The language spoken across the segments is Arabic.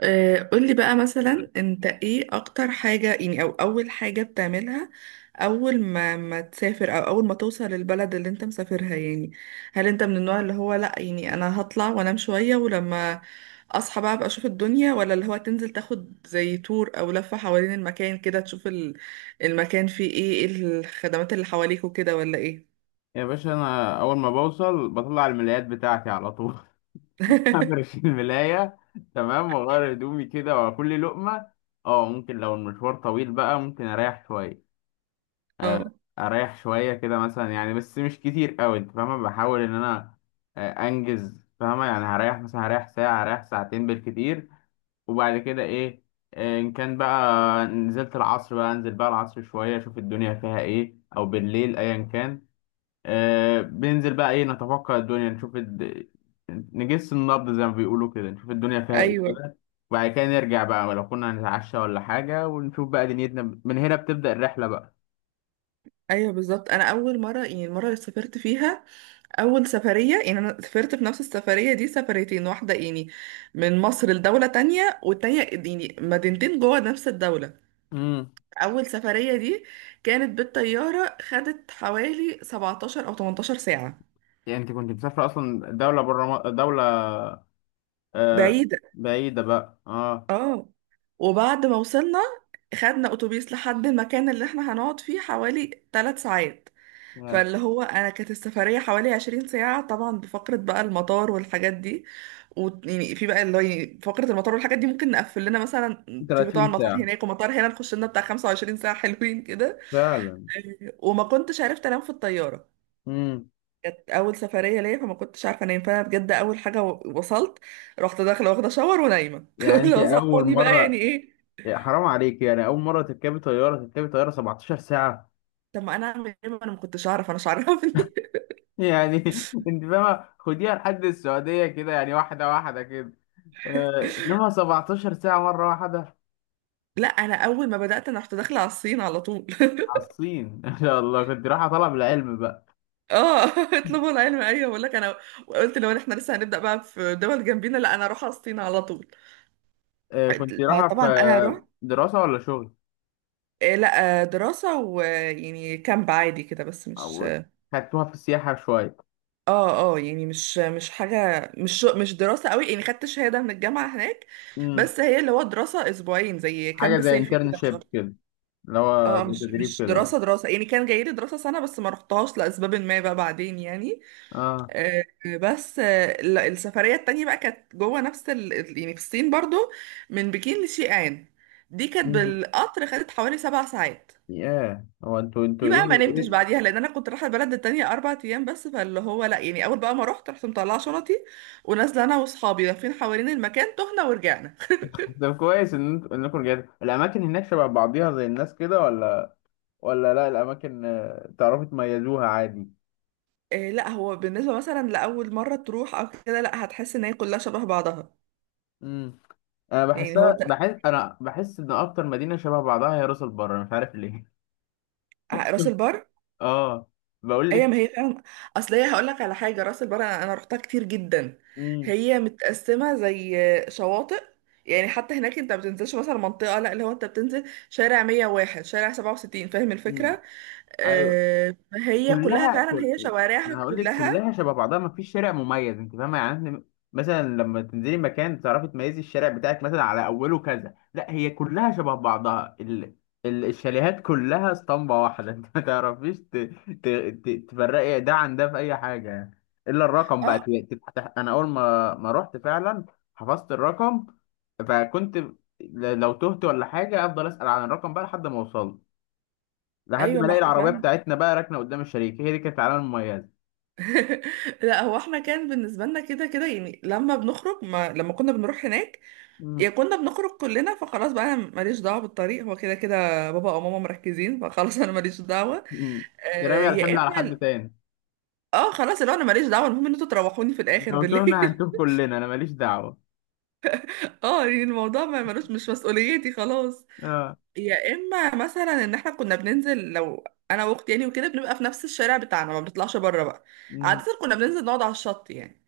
قولي بقى مثلا انت ايه اكتر حاجة يعني او اول حاجة بتعملها اول ما تسافر او اول ما توصل للبلد اللي انت مسافرها يعني. هل انت من النوع اللي هو لا يعني انا هطلع وانام شوية ولما اصحى بقى ابقى اشوف الدنيا، ولا اللي هو تنزل تاخد زي تور او لفة حوالين المكان كده تشوف المكان فيه ايه الخدمات اللي حواليك وكده، ولا ايه؟ يا باشا، انا اول ما بوصل بطلع الملايات بتاعتي على طول. افرش الملايه. تمام، واغير هدومي كده واكل لقمه. اه، ممكن لو المشوار طويل بقى ممكن اريح شويه، اه، كده مثلا يعني، بس مش كتير قوي. انت فاهمه، بحاول ان انا انجز، فاهمه يعني؟ هريح مثلا، ساعه، هريح ساعتين بالكتير. وبعد كده ايه؟ ان كان بقى نزلت العصر بقى، انزل بقى العصر شويه اشوف الدنيا فيها ايه، او بالليل ايا كان. آه، بننزل بقى ايه، نتوقع الدنيا، نشوف نجس النبض زي ما بيقولوا كده، نشوف الدنيا فيها ايه ايوه، كده. وبعد كده نرجع بقى لو كنا هنتعشى ولا حاجة، ونشوف بقى دنيتنا. من هنا بتبدأ الرحلة بقى. ايوه بالظبط. انا اول مرة يعني المرة اللي سافرت فيها اول سفريه، يعني انا سافرت في نفس السفريه دي سفريتين، واحده يعني من مصر لدوله تانية، والتانية يعني مدينتين جوه نفس الدوله. امم. اول سفريه دي كانت بالطياره، خدت حوالي 17 او 18 ساعه. يعني انت كنت مسافرة اصلا دولة بره، دولة آه بعيده، بعيدة بقى. اه. اه. وبعد ما وصلنا خدنا اتوبيس لحد المكان اللي احنا هنقعد فيه حوالي 3 ساعات، يا فاللي هو انا كانت السفريه حوالي 20 ساعه، طبعا بفقره بقى المطار والحاجات دي. ويعني في بقى اللي هو يعني فقره المطار والحاجات دي ممكن نقفل لنا مثلا، في طبعا 30 مطار ساعة! هناك ومطار هنا، نخش لنا بتاع 25 ساعه حلوين كده. فعلا. وما كنتش عرفت انام في الطياره، امم. كانت اول سفريه ليا فما كنتش عارفه انام، فانا بجد اول حاجه وصلت رحت داخله واخده شاور ونايمه. يعني انت لو اول صحوني بقى يعني مرة، ايه؟ يا حرام عليك، يعني اول مرة تركبي طيارة، 17 ساعة طب ما انا اعمل ايه؟ ما انا ما كنتش اعرف، انا مش عارفني. يعني! انت فاهمه، خديها لحد السعوديه كده، يعني واحده واحده كده، انما 17 ساعه مره واحده! لا انا اول ما بدات انا رحت داخله على الصين على طول. على الصين! ان شاء الله كنت رايحه طلب العلم بقى. اه. اطلبوا العلم، ايوه بقول لك. انا قلت لو احنا لسه هنبدا بقى في دول جنبينا، لا انا اروح اسطينة على طول. كنت رايحه في طبعا انا رحت، دراسه ولا شغل؟ آه، لا آه، دراسه ويعني كامب عادي كده بس مش، او خدتوها في السياحه شويه؟ اه اه، يعني مش حاجه مش دراسه قوي، يعني خدت شهاده من الجامعه هناك، امم. بس هي اللي هو دراسه اسبوعين زي كامب حاجه زي صيفي كده في شهر. انترنشيب كده، اللي هو اه زي مش تدريب مش كده. دراسه دراسه، يعني كان جاي لي دراسه سنه بس ما رحتهاش لاسباب ما بقى بعدين يعني. اه. آه، بس آه، لا، السفرية التانية بقى كانت جوه نفس يعني في الصين برضو، من بكين لشيئان. دي كانت امم. بالقطر، خدت حوالي 7 ساعات. ياه! هو انتوا دي بقى ايه ما نمتش بعديها لان انا كنت رايحه البلد التانية 4 ايام بس، فاللي هو لا يعني اول بقى ما رحت رحت مطلعه شنطي، ونازله انا واصحابي لافين حوالين المكان، تهنا ورجعنا. طب كويس ان انتوا انكم رجعتوا. الاماكن هناك شبه بعضيها زي الناس كده، ولا لا، الاماكن تعرفي تميزوها عادي؟ إيه لا هو بالنسبه مثلا لاول مره تروح او كده لا، هتحس ان هي كلها شبه بعضها. امم. انا يعني بحسها، بحس ان اكتر مدينه شبه بعضها هي راس البر، مش عارف ليه. راس البر، اه، بقول هي لك. ما هي فعلا، اصل هي هقول لك على حاجه، راس البر انا رحتها كتير جدا. امم. هي متقسمه زي شواطئ، يعني حتى هناك انت ما بتنزلش مثلا منطقه، لا اللي هو انت بتنزل شارع 101 شارع 67، فاهم امم. الفكره؟ ايوه. آه فهي كلها كلها، فعلا كل... هي شوارعها انا هقول لك كلها. كلها شبه بعضها، ما فيش شارع مميز. انت فاهمه يعني؟ إحنا مثلا لما تنزلي مكان تعرفي تميزي الشارع بتاعك مثلا على اوله كذا، لا، هي كلها شبه بعضها. الشاليهات كلها اسطمبه واحده. انت ما تعرفيش ت... تفرقي ده عن ده في اي حاجه يعني، الا الرقم بقى اه، تفتح. انا اول ما رحت فعلا حفظت الرقم، فكنت، لو تهت ولا حاجه افضل اسال عن الرقم بقى لحد ما اوصل، لحد ايوه ما ما الاقي احنا العربيه فعلا. بتاعتنا بقى راكنه قدام الشريك. هي دي كانت العلامه المميزه. لا هو احنا كان بالنسبه لنا كده كده، يعني لما بنخرج ما لما كنا بنروح هناك مم. يا كنا بنخرج كلنا، فخلاص بقى انا ماليش دعوه بالطريق، هو كده كده بابا او ماما مركزين فخلاص انا ماليش دعوه. مم. ده رامي الحمل يا على حد اما، تاني، اه خلاص اللي هو انا ماليش دعوه، المهم ان انتوا تروحوني في الاخر لو تهنا بالليل. هنتوه كلنا، انا ماليش دعوه. اه يعني الموضوع ما ملوش، مش مسؤوليتي خلاص. اه. يا اما مثلا ان احنا كنا بننزل لو انا واختي يعني وكده، بنبقى في نفس الشارع بتاعنا ما بنطلعش بره بقى. عاده مم. كنا بننزل نقعد على الشط يعني.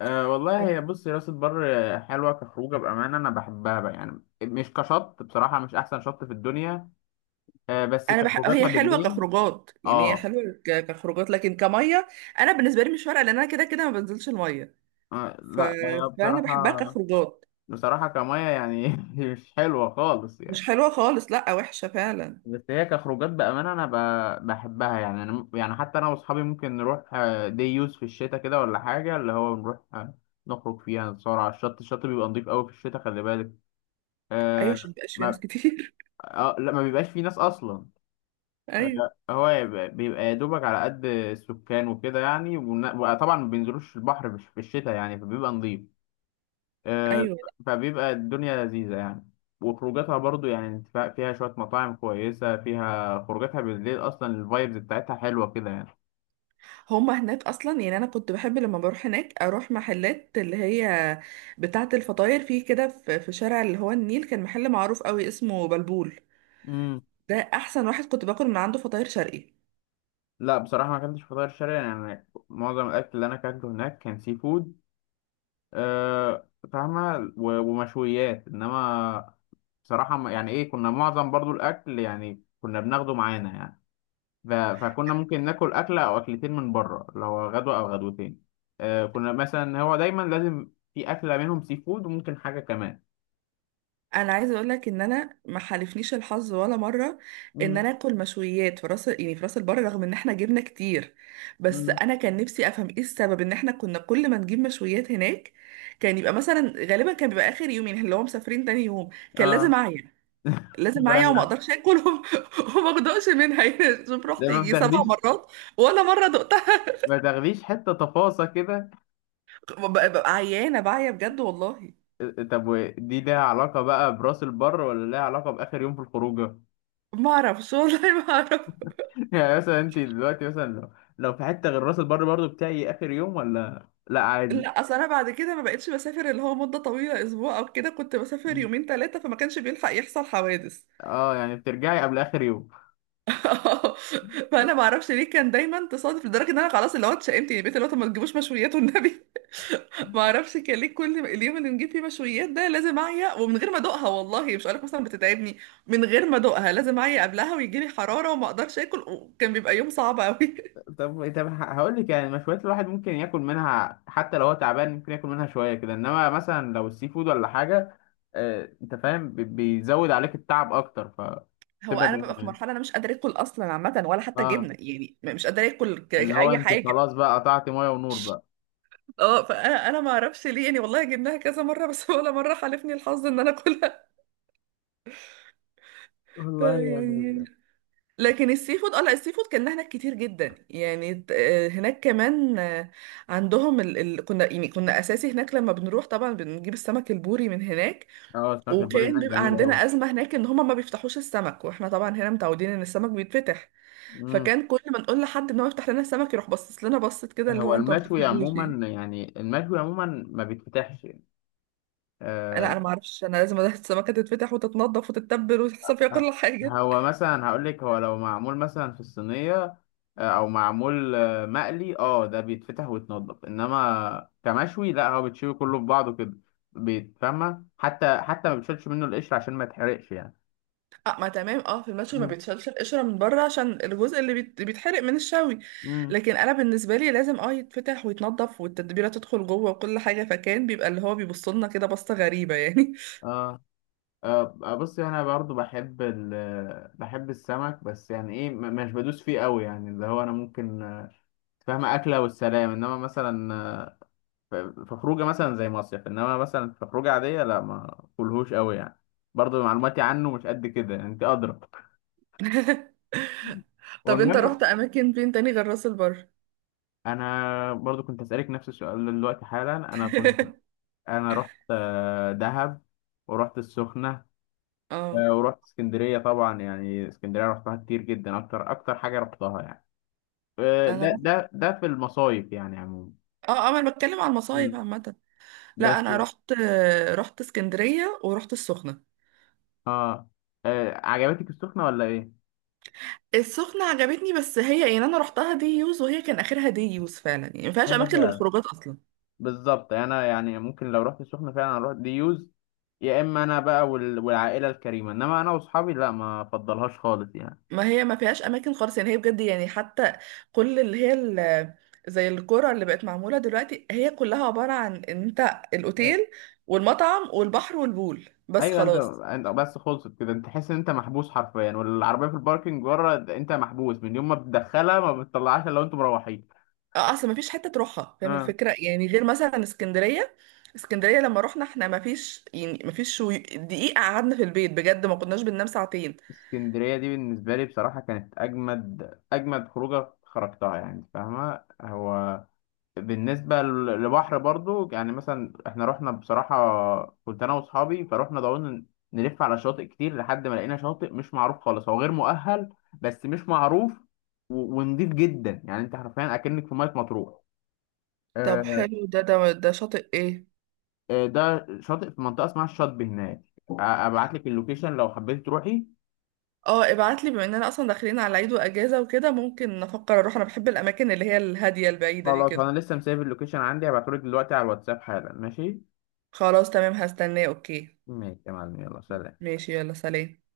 أه والله هي بص، هي راس البر حلوه كخروجه بامانه، انا بحبها بقى يعني، مش كشط، بصراحه مش احسن شط في الدنيا، أه، بس كخروجاتنا هي حلوه بالليل. كخروجات، يعني هي اه, حلوه كخروجات لكن كميه، انا بالنسبه لي مش فارقه لان انا كده كده ما بنزلش الميه، آه ف... لا، هي فانا بصراحه، بحبها كخروجات. بصراحه كميه يعني مش حلوه خالص مش يعني. حلوه خالص، لا وحشه فعلا. بس هي كخروجات بأمانة أنا بحبها يعني. أنا يعني حتى أنا وأصحابي ممكن نروح دي يوز في الشتاء كده ولا حاجة، اللي هو نروح نخرج فيها نتصور على الشط. الشط بيبقى نضيف أوي في الشتاء، خلي بالك. ايوه آه. عشان مبقاش في ما ناس كتير. آه لا، ما بيبقاش فيه ناس أصلا. ايوه، آه، هو بيبقى يا دوبك على قد السكان وكده يعني، وطبعا ما بينزلوش البحر مش في الشتاء يعني، فبيبقى نضيف. آه، ايوه. فبيبقى الدنيا لذيذة يعني، وخروجاتها برضو يعني. انت فيها شوية مطاعم كويسة، فيها خروجاتها بالليل، أصلا الفايبز بتاعتها حلوة كده يعني. هما هناك اصلا يعني انا كنت بحب لما بروح هناك اروح محلات اللي هي بتاعه الفطاير، في كده في في شارع اللي هو النيل، كان محل معروف قوي اسمه بلبول، امم. ده احسن واحد كنت باكل من عنده فطاير شرقي. لا، بصراحة ما أكلتش فطاير شرقي، يعني معظم الأكل اللي أنا أكلته هناك كان سي فود. آه، فاهمة، ومشويات، إنما بصراحة، يعني إيه، كنا معظم برضو الأكل يعني كنا بناخده معانا يعني. فكنا ممكن ناكل أكلة أو أكلتين من بره لو غدوة أو غدوتين. كنا مثلا هو دايما لازم في أكلة منهم سي فود، وممكن حاجة كمان. انا عايزه اقول لك ان انا ما حالفنيش الحظ ولا مره ان امم. انا اكل مشويات في راس، يعني في راس البر، رغم ان احنا جبنا كتير. بس امم. انا كان نفسي افهم ايه السبب ان احنا كنا كل ما نجيب مشويات هناك كان يبقى مثلا غالبا كان بيبقى اخر يوم، يعني اللي هو مسافرين تاني يوم، كان اه لازم اعيا، لازم معايا وما بقى- اقدرش اكل وما، وما اقدرش منها يعني. شوف ده رحت ما يجي سبع بتاخديش؟ مرات ولا مره دقتها. ما تاخديش حتة تفاصة كده؟ ببقى عيانه بعيا بجد والله. طب ودي ليها علاقة بقى براس البر، ولا ليها علاقة بآخر يوم في الخروجة؟ ما اعرفش والله، ما اعرف. يعني مثلا أنت دلوقتي مثلا، لو في حتة غير راس البر برضو بتاعي آخر يوم، ولا لا عادي؟ لا اصل انا بعد كده ما بقتش بسافر اللي هو مده طويله اسبوع او كده، كنت بسافر مم. يومين ثلاثه فما كانش بيلحق يحصل حوادث. اه، يعني بترجعي قبل آخر يوم. فانا ما اعرفش ليه كان دايما تصادف، لدرجه ان انا خلاص اللي هو اتشائمت يعني، بقيت اللي هو طب ما تجيبوش مشويات والنبي. ما اعرفش كان ليه، كل اليوم اللي نجيب فيه مشويات ده لازم اعيا، ومن غير ما ادوقها والله، مش هقولك مثلا بتتعبني، من غير ما ادوقها لازم اعيا قبلها ويجي لي حراره وما اقدرش اكل، وكان بيبقى يوم صعب قوي. طب هقول لك، يعني مشويات الواحد ممكن ياكل منها حتى لو هو تعبان، ممكن ياكل منها شويه كده، انما مثلا لو السي فود ولا حاجه، آه، انت فاهم، بيزود عليك التعب اكتر، هو فتبقى انا ببقى في دايما. مرحله انا مش قادره اكل اصلا عامه، ولا حتى اه، جبنه يعني مش قادره اكل اللي هو اي انت حاجه. خلاص بقى قطعت ميه ونور بقى. اه فانا ما اعرفش ليه يعني والله، جبناها كذا مره بس. ولا مره حالفني الحظ ان انا اكلها. والله يعني. يعني لكن السي فود، اه لا السي فود كان هناك كتير جدا يعني هناك كمان، عندهم كنا يعني كنا اساسي هناك، لما بنروح طبعا بنجيب السمك البوري من هناك. اه. سمك البوري وكان هناك بيبقى جميل قوي. عندنا ازمه هناك ان هما ما بيفتحوش السمك، واحنا طبعا هنا متعودين ان السمك بيتفتح، امم. فكان كل ما نقول لحد ان هو يفتح لنا السمك يروح باصص لنا بصت كده، اللي هو هو انتوا ما المشوي بتفهموش يعني. عموما، يعني المشوي عموما ما بيتفتحش. لا آه. انا ما اعرفش، انا لازم السمكه تتفتح وتتنضف وتتبل وتحصل فيها آه، كل حاجه. هو مثلا هقول لك هو لو معمول مثلا في الصينيه آه، او معمول آه، مقلي اه ده بيتفتح ويتنضف انما كمشوي لا هو بتشوي كله في بعضه كده بيتفهمها حتى حتى ما بتشيلش منه القشر عشان ما يتحرقش يعني اه، ما تمام، اه في المشوي ما مم. بيتشالش القشرة من بره عشان الجزء اللي بيتحرق من الشوي، مم. لكن انا بالنسبة لي لازم اه يتفتح ويتنضف والتتبيلة تدخل جوه وكل حاجة، فكان بيبقى اللي هو بيبص لنا كده بصة غريبة يعني. اه آه، بص انا برضو بحب بحب السمك، بس يعني ايه، مش بدوس فيه قوي يعني. اللي هو انا ممكن، فاهمة، أكلة والسلام، إنما مثلا في خروجة مثلا زي مصيف، إنما مثلا في خروجة عادية لا، ما أكلهوش قوي يعني، برضو معلوماتي عنه مش قد كده يعني، أنت أدرى. طب انت والمهم، رحت اماكن فين تاني غير راس البر؟ انا برضو كنت اسالك نفس السؤال دلوقتي حالا. انا رحت دهب، ورحت السخنه، اه ورحت اسكندريه طبعا، يعني اسكندريه رحتها كتير جدا، اكتر اكتر حاجه رحتها يعني. انا ده رحت- ده في المصايف يعني عموما. اه اه انا بتكلم عن مم. المصايف عامة. لا بس. انا رحت، رحت اسكندرية ورحت السخنة. اه. عجبتك السخنه ولا ايه؟ السخنة عجبتني بس هي يعني انا رحتها دي يوز، وهي كان اخرها دي يوز فعلا يعني ما فيهاش هي اماكن فعلا للخروجات اصلا. بالظبط. انا يعني ممكن لو رحت السخنه فعلا اروح ديوز، يا اما انا بقى والعائله الكريمه، انما انا واصحابي لا، ما افضلهاش خالص يعني. ما هي ما فيهاش اماكن خالص يعني، هي بجد يعني حتى كل اللي هي زي القرى اللي بقت معموله دلوقتي، هي كلها عباره عن ان انت الاوتيل والمطعم والبحر والبول بس ايوه، خلاص. انت بس خلصت كده انت تحس ان انت محبوس حرفيا، والعربيه في الباركنج بره، انت محبوس من يوم ما بتدخلها، ما بتطلعهاش الا وانتوا مروحين. اه اصل ما فيش حته تروحها فاهم اه. الفكره، يعني غير مثلا اسكندريه. اسكندريه لما رحنا احنا ما فيش يعني ما فيش دقيقه قعدنا في البيت بجد، ما كناش بننام ساعتين. اسكندريه دي بالنسبه لي بصراحه كانت اجمد اجمد خروجه خرجتها يعني، فاهمه. هو بالنسبه لبحر برضو يعني، مثلا احنا رحنا بصراحه، كنت انا واصحابي، فروحنا ضعونا نلف على شواطئ كتير لحد ما لقينا شاطئ مش معروف خالص، هو غير مؤهل بس مش معروف، ونضيف جدا يعني، انت حرفيا اكنك في ميه مطروح. طب آه، حلو، ده شاطئ ايه؟ آه، ده شاطئ في منطقة اسمها الشاطبي هناك، ابعت لك اللوكيشن لو حبيت تروحي. اه ابعتلي، بما اننا اصلا داخلين على عيد واجازه وكده ممكن افكر اروح، انا بحب الاماكن اللي هي الهاديه البعيده دي خلاص، كده. انا لسه مسافر، اللوكيشن عندي هبعته لك دلوقتي على الواتساب حالا، ماشي؟ خلاص تمام، هستناه، اوكي. ماشي يا معلم، يلا سلام. ماشي، يلا سلام.